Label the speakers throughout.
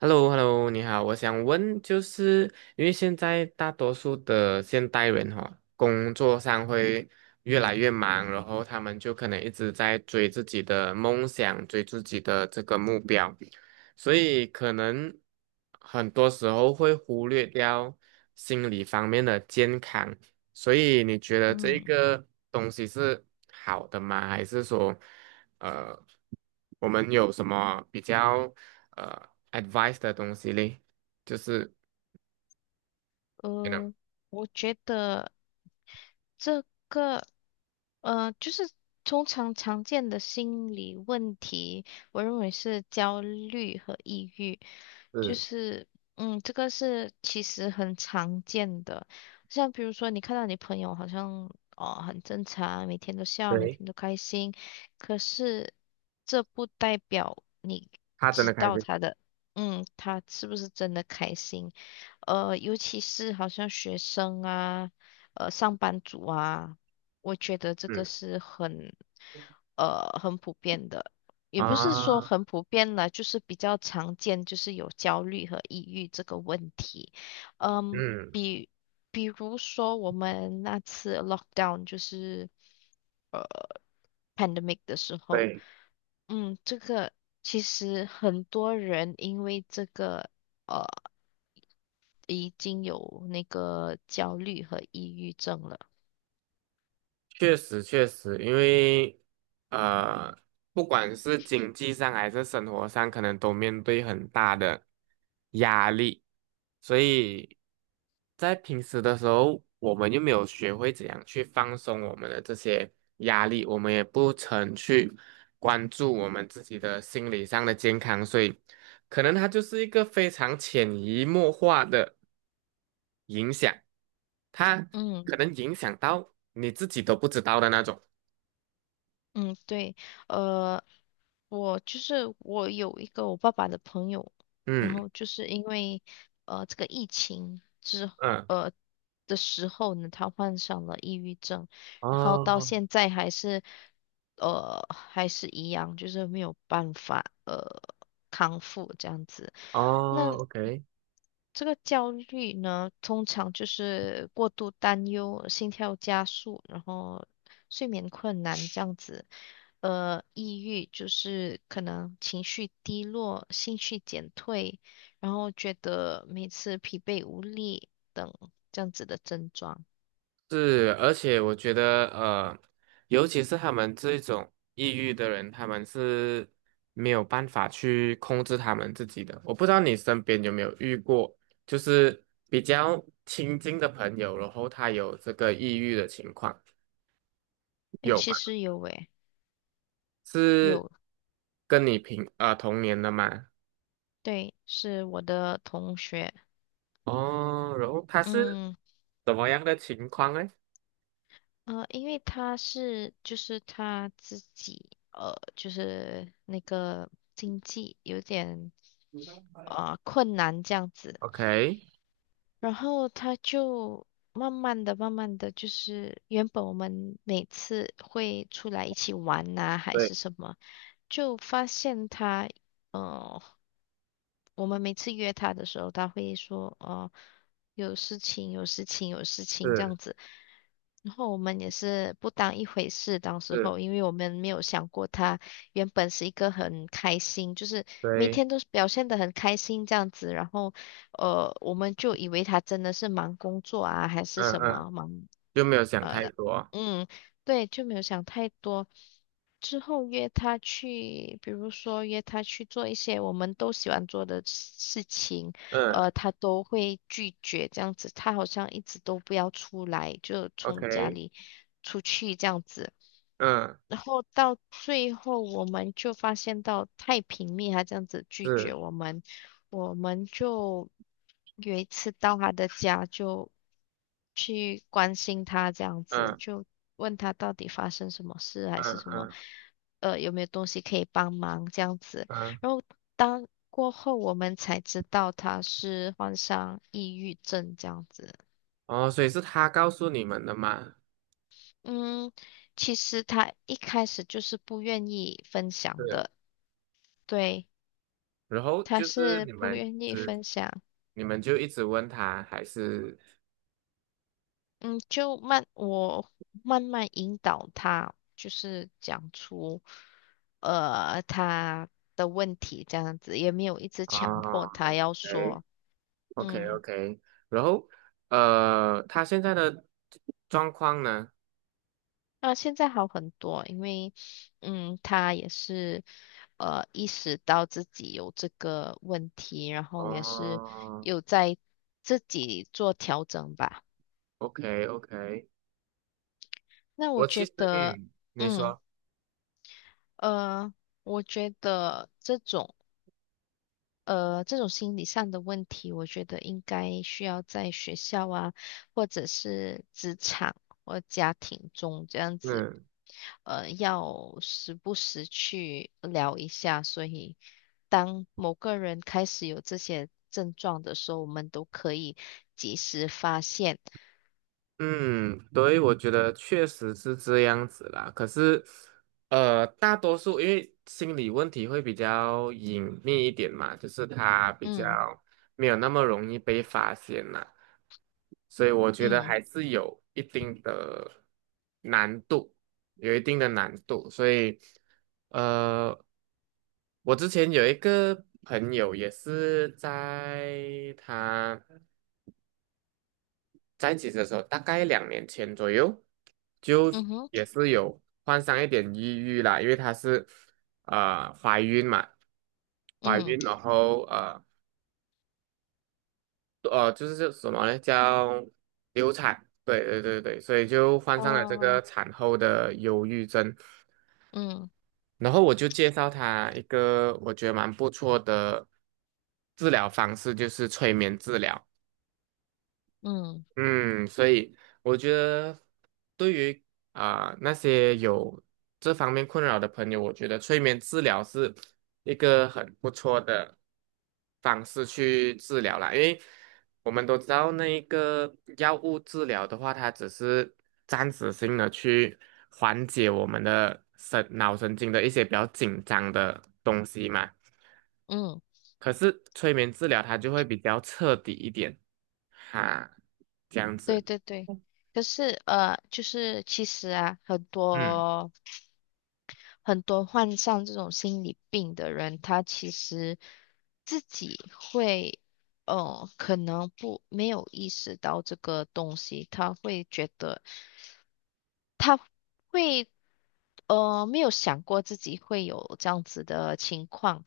Speaker 1: h e l l o Hello 你好，我想问，就是因为现在大多数的现代人哈、工作上会越来越忙，然后他们就可能一直在追自己的梦想，追自己的这个目标，所以可能很多时候会忽略掉心理方面的健康。所以你觉得这
Speaker 2: 嗯，
Speaker 1: 个东西是好的吗？还是说，呃，我们有什么比较？呃？advice 的东西嘞，就是，you know，
Speaker 2: 呃，我觉得这个，呃，就是通常常见的心理问题，我认为是焦虑和抑郁。就
Speaker 1: 是，
Speaker 2: 是，这个是其实很常见的，像比如说你看到你朋友好像，哦，很正常，每天都笑，每
Speaker 1: 对，
Speaker 2: 天都开心，可是这不代表你
Speaker 1: 他真
Speaker 2: 知
Speaker 1: 的开
Speaker 2: 道
Speaker 1: 心。
Speaker 2: 他的，嗯，他是不是真的开心。呃，尤其是好像学生啊，上班族啊，我觉得这个
Speaker 1: 嗯
Speaker 2: 是很普遍的，也不是说
Speaker 1: 啊，
Speaker 2: 很普遍了，就是比较常见，就是有焦虑和抑郁这个问题。嗯，
Speaker 1: 嗯，
Speaker 2: 比比如说我们那次 lockdown， 就是呃 pandemic 的时候。
Speaker 1: 对。
Speaker 2: 嗯，这个其实很多人因为这个，呃。已经有那个焦虑和抑郁症了。
Speaker 1: 确实确实，因为呃，不管是经济上还是生活上，可能都面对很大的压力，所以在平时的时候，我们又没有学会怎样去放松我们的这些压力，我们也不曾去关注我们自己的心理上的健康，所以可能它就是一个非常潜移默化的影响，他
Speaker 2: 嗯
Speaker 1: 可能影响到你自己都不知道的那种。
Speaker 2: 嗯，对。呃，我就是我有一个我爸爸的朋友，然
Speaker 1: 嗯
Speaker 2: 后就是因为这个疫情
Speaker 1: 嗯，
Speaker 2: 呃的时候呢，他患上了抑郁症。然后到
Speaker 1: 哦
Speaker 2: 现在还是，呃，还是一样，就是没有办法康复这样子。
Speaker 1: 哦
Speaker 2: 那
Speaker 1: ，OK，
Speaker 2: 这个焦虑呢，通常就是过度担忧、心跳加速，然后睡眠困难这样子。呃，抑郁就是可能情绪低落、兴趣减退，然后觉得每次疲惫无力等这样子的症状。
Speaker 1: 是，而且我觉得尤其是他们这种抑郁的人，他们是没有办法去控制他们自己的。我不知道你身边有没有遇过，就是比较亲近的朋友，然后他有这个抑郁的情况，
Speaker 2: 哎，
Speaker 1: 有
Speaker 2: 其
Speaker 1: 吗？
Speaker 2: 实有诶。
Speaker 1: 是跟你同年的吗？
Speaker 2: 对，是我的同学。
Speaker 1: 哦，然后他是
Speaker 2: 嗯，
Speaker 1: 怎么样的情况呢
Speaker 2: 呃，因为他自己，就是那个经济有点困难这样子。
Speaker 1: ？OK，
Speaker 2: 然后他就慢慢的，就是原本我们每次会出来一起玩呐、还是
Speaker 1: 对，
Speaker 2: 什么，就发现他。嗯，我们每次约他的时候，他会说，哦，有事情，有事情，有事情这样
Speaker 1: 是
Speaker 2: 子。然后我们也是不当一回事，当时
Speaker 1: 是，
Speaker 2: 候，因为我们没有想过他原本是一个很开心，就是每
Speaker 1: 对，
Speaker 2: 天都是表现的很开心这样子。然后，呃，我们就以为他真的是忙工作啊，还是
Speaker 1: 嗯
Speaker 2: 什
Speaker 1: 嗯，
Speaker 2: 么忙。
Speaker 1: 就没有想太多，
Speaker 2: 嗯，对，就没有想太多。之后约他去，比如说约他去做一些我们都喜欢做的事情，
Speaker 1: 嗯
Speaker 2: 呃，他都会拒绝这样子。他好像一直都不要出来，就从家
Speaker 1: ，OK，
Speaker 2: 里出去这样子。
Speaker 1: 嗯，
Speaker 2: 然后到最后，我们就发现到太平蜜，他这样子拒绝
Speaker 1: 是，
Speaker 2: 我们。我们就有一次到他的家，就去关心他，这样子
Speaker 1: 嗯
Speaker 2: 就问他到底发生什么事，还是
Speaker 1: 嗯
Speaker 2: 什么，
Speaker 1: 嗯
Speaker 2: 呃，有没有东西可以帮忙这样子。
Speaker 1: 嗯，
Speaker 2: 然后当过后，我们才知道他是患上抑郁症这样子。
Speaker 1: 哦，所以是他告诉你们的嘛？
Speaker 2: 嗯，其实他一开始就是不愿意分享
Speaker 1: 是，
Speaker 2: 的。对，
Speaker 1: 然后
Speaker 2: 他
Speaker 1: 就是
Speaker 2: 是不愿意分享。
Speaker 1: 你们就一直问他，还是
Speaker 2: 嗯，就慢，我慢慢引导他，就是讲出，呃，他的问题这样子，也没有一直强迫
Speaker 1: 哦
Speaker 2: 他要说。
Speaker 1: ，OK，OK OK，
Speaker 2: 嗯，
Speaker 1: OK，然后他现在的状况呢？
Speaker 2: 那现在好很多，因为，嗯，他也是，呃，意识到自己有这个问题，然后也是
Speaker 1: 哦
Speaker 2: 有在自己做调整吧。
Speaker 1: ，OK OK，
Speaker 2: 那我
Speaker 1: 我其
Speaker 2: 觉
Speaker 1: 实，
Speaker 2: 得，
Speaker 1: 嗯，你
Speaker 2: 嗯，
Speaker 1: 说，
Speaker 2: 呃，我觉得这种，这种心理上的问题，我觉得应该需要在学校啊，或者是职场或家庭中这样子，
Speaker 1: 嗯
Speaker 2: 呃，要时不时去聊一下。所以，当某个人开始有这些症状的时候，我们都可以及时发现。
Speaker 1: 嗯，对，我觉得确实是这样子啦。可是，大多数因为心理问题会比较隐秘一点嘛，就是他比较
Speaker 2: 嗯。
Speaker 1: 没有那么容易被发现啦，所以我觉得
Speaker 2: 嗯。
Speaker 1: 还是有一定的难度，有一定的难度。所以，呃，我之前有一个朋友也是在一起的时候，大概2年前左右，就
Speaker 2: 嗯哼。
Speaker 1: 也是有患上一点抑郁啦，因为她是怀孕嘛，怀
Speaker 2: 嗯。
Speaker 1: 孕然后就是叫什么呢？叫流产，对对对对，所以就患上了这个
Speaker 2: 哦。
Speaker 1: 产后的忧郁症。
Speaker 2: 嗯。
Speaker 1: 然后我就介绍她一个我觉得蛮不错的治疗方式，就是催眠治疗。
Speaker 2: 嗯。
Speaker 1: 嗯，所以我觉得对于啊、那些有这方面困扰的朋友，我觉得催眠治疗是一个很不错的方式去治疗啦。因为我们都知道，那一个药物治疗的话，它只是暂时性的去缓解我们的神脑神经的一些比较紧张的东西嘛。
Speaker 2: 嗯，
Speaker 1: 可是催眠治疗它就会比较彻底一点，哈，这样
Speaker 2: 对
Speaker 1: 子。
Speaker 2: 对对。可是，呃，就是其实啊，很
Speaker 1: 嗯。
Speaker 2: 多。很多患上这种心理病的人，他其实自己会，呃，可能不没有意识到这个东西。他会觉得。他会，呃，没有想过自己会有这样子的情况，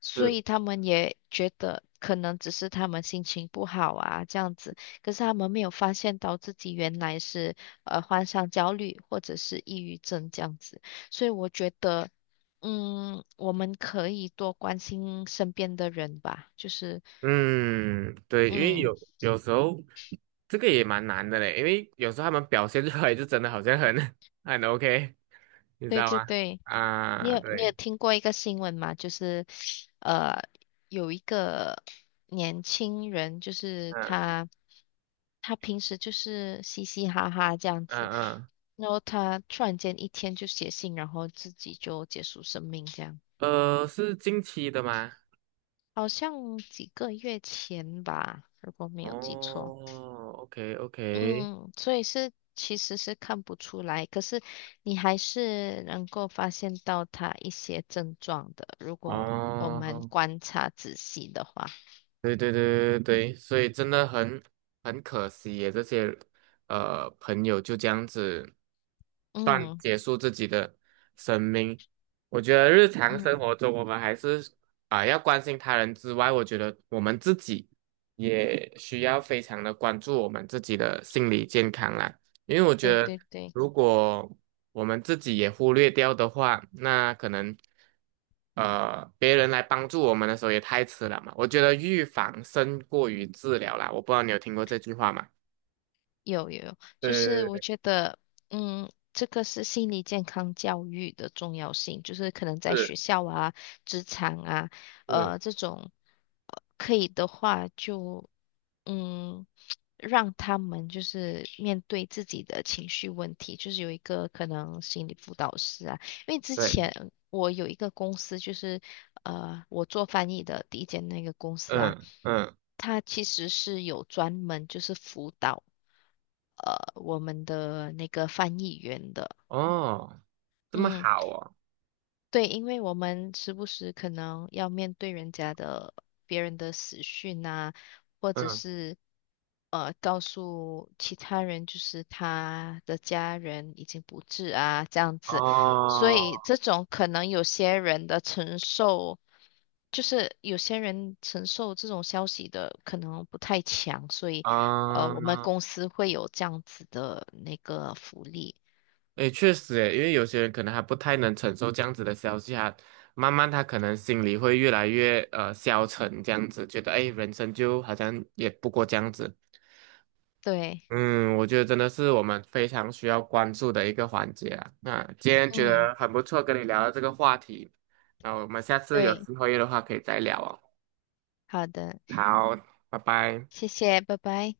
Speaker 2: 所
Speaker 1: 是，
Speaker 2: 以他们也觉得可能只是他们心情不好啊，这样子。可是他们没有发现到自己原来是患上焦虑或者是抑郁症这样子。所以我觉得，嗯，我们可以多关心身边的人吧。
Speaker 1: 嗯，对，因为
Speaker 2: 嗯，
Speaker 1: 有时候这个也蛮难的嘞，因为有时候他们表现出来就真的好像很 很 OK，你知
Speaker 2: 对
Speaker 1: 道
Speaker 2: 对
Speaker 1: 吗？
Speaker 2: 对。你
Speaker 1: 啊，
Speaker 2: 有你有
Speaker 1: 对，
Speaker 2: 听过一个新闻吗？就是，呃，有一个年轻人，就是
Speaker 1: 嗯
Speaker 2: 他平时就是嘻嘻哈哈这样子，
Speaker 1: 嗯嗯，
Speaker 2: 然后他突然间一天就写信，然后自己就结束生命这样。
Speaker 1: 是近期的吗？
Speaker 2: 好像几个月前吧，如果没有记错。
Speaker 1: 哦，OK OK，
Speaker 2: 嗯，所以是其实是看不出来，可是你还是能够发现到他一些症状的，如果我们
Speaker 1: 哦，
Speaker 2: 观察仔细的话。
Speaker 1: 对对对对对，所以真的很可惜耶，这些朋友就这样子
Speaker 2: 嗯。
Speaker 1: 结束自己的生命。我觉得日常生
Speaker 2: 嗯，
Speaker 1: 活中，我们还是啊、要关心他人之外，我觉得我们自己也需要非常的关注我们自己的心理健康啦。因为我觉
Speaker 2: 对
Speaker 1: 得，
Speaker 2: 对对。
Speaker 1: 如果我们自己也忽略掉的话，那可能，别人来帮助我们的时候也太迟了嘛。我觉得预防胜过于治疗啦。我不知道你有听过这句话吗？
Speaker 2: 有有有，就是
Speaker 1: 对
Speaker 2: 我
Speaker 1: 对
Speaker 2: 觉得，嗯，这个是心理健康教育的重要性，就是可能在
Speaker 1: 对对
Speaker 2: 学校啊、职场啊，
Speaker 1: 是，是
Speaker 2: 呃，这种，呃，可以的话就，嗯，让他们就是面对自己的情绪问题，就是有一个可能心理辅导师啊。因为之
Speaker 1: 对，
Speaker 2: 前我有一个公司，就是呃，我做翻译的第一间那个公司啊，
Speaker 1: 嗯嗯，
Speaker 2: 它其实是有专门就是辅导，我们的那个翻译员的。
Speaker 1: 哦，这么
Speaker 2: 嗯，
Speaker 1: 好哦，
Speaker 2: 对，因为我们时不时可能要面对人家的别人的死讯啊，或者
Speaker 1: 嗯，
Speaker 2: 是告诉其他人，就是他的家人已经不治啊，这样子。所以
Speaker 1: 哦，
Speaker 2: 这种可能有些人承受这种消息的可能不太强，所以我们
Speaker 1: 啊，
Speaker 2: 公司会有这样子的那个福利。
Speaker 1: 诶，确实诶，因为有些人可能还不太能承受这样子的消息啊，慢慢他可能心里会越来越消沉，这样子觉得诶，人生就好像也不过这样子。
Speaker 2: 对。
Speaker 1: 嗯，我觉得真的是我们非常需要关注的一个环节啊。那今天觉
Speaker 2: 嗯，
Speaker 1: 得很不错，跟你聊到这个话题，那我们下次有
Speaker 2: 对。
Speaker 1: 机会的话可以再聊哦。
Speaker 2: 好的，
Speaker 1: 好，拜拜。
Speaker 2: 谢谢，拜拜。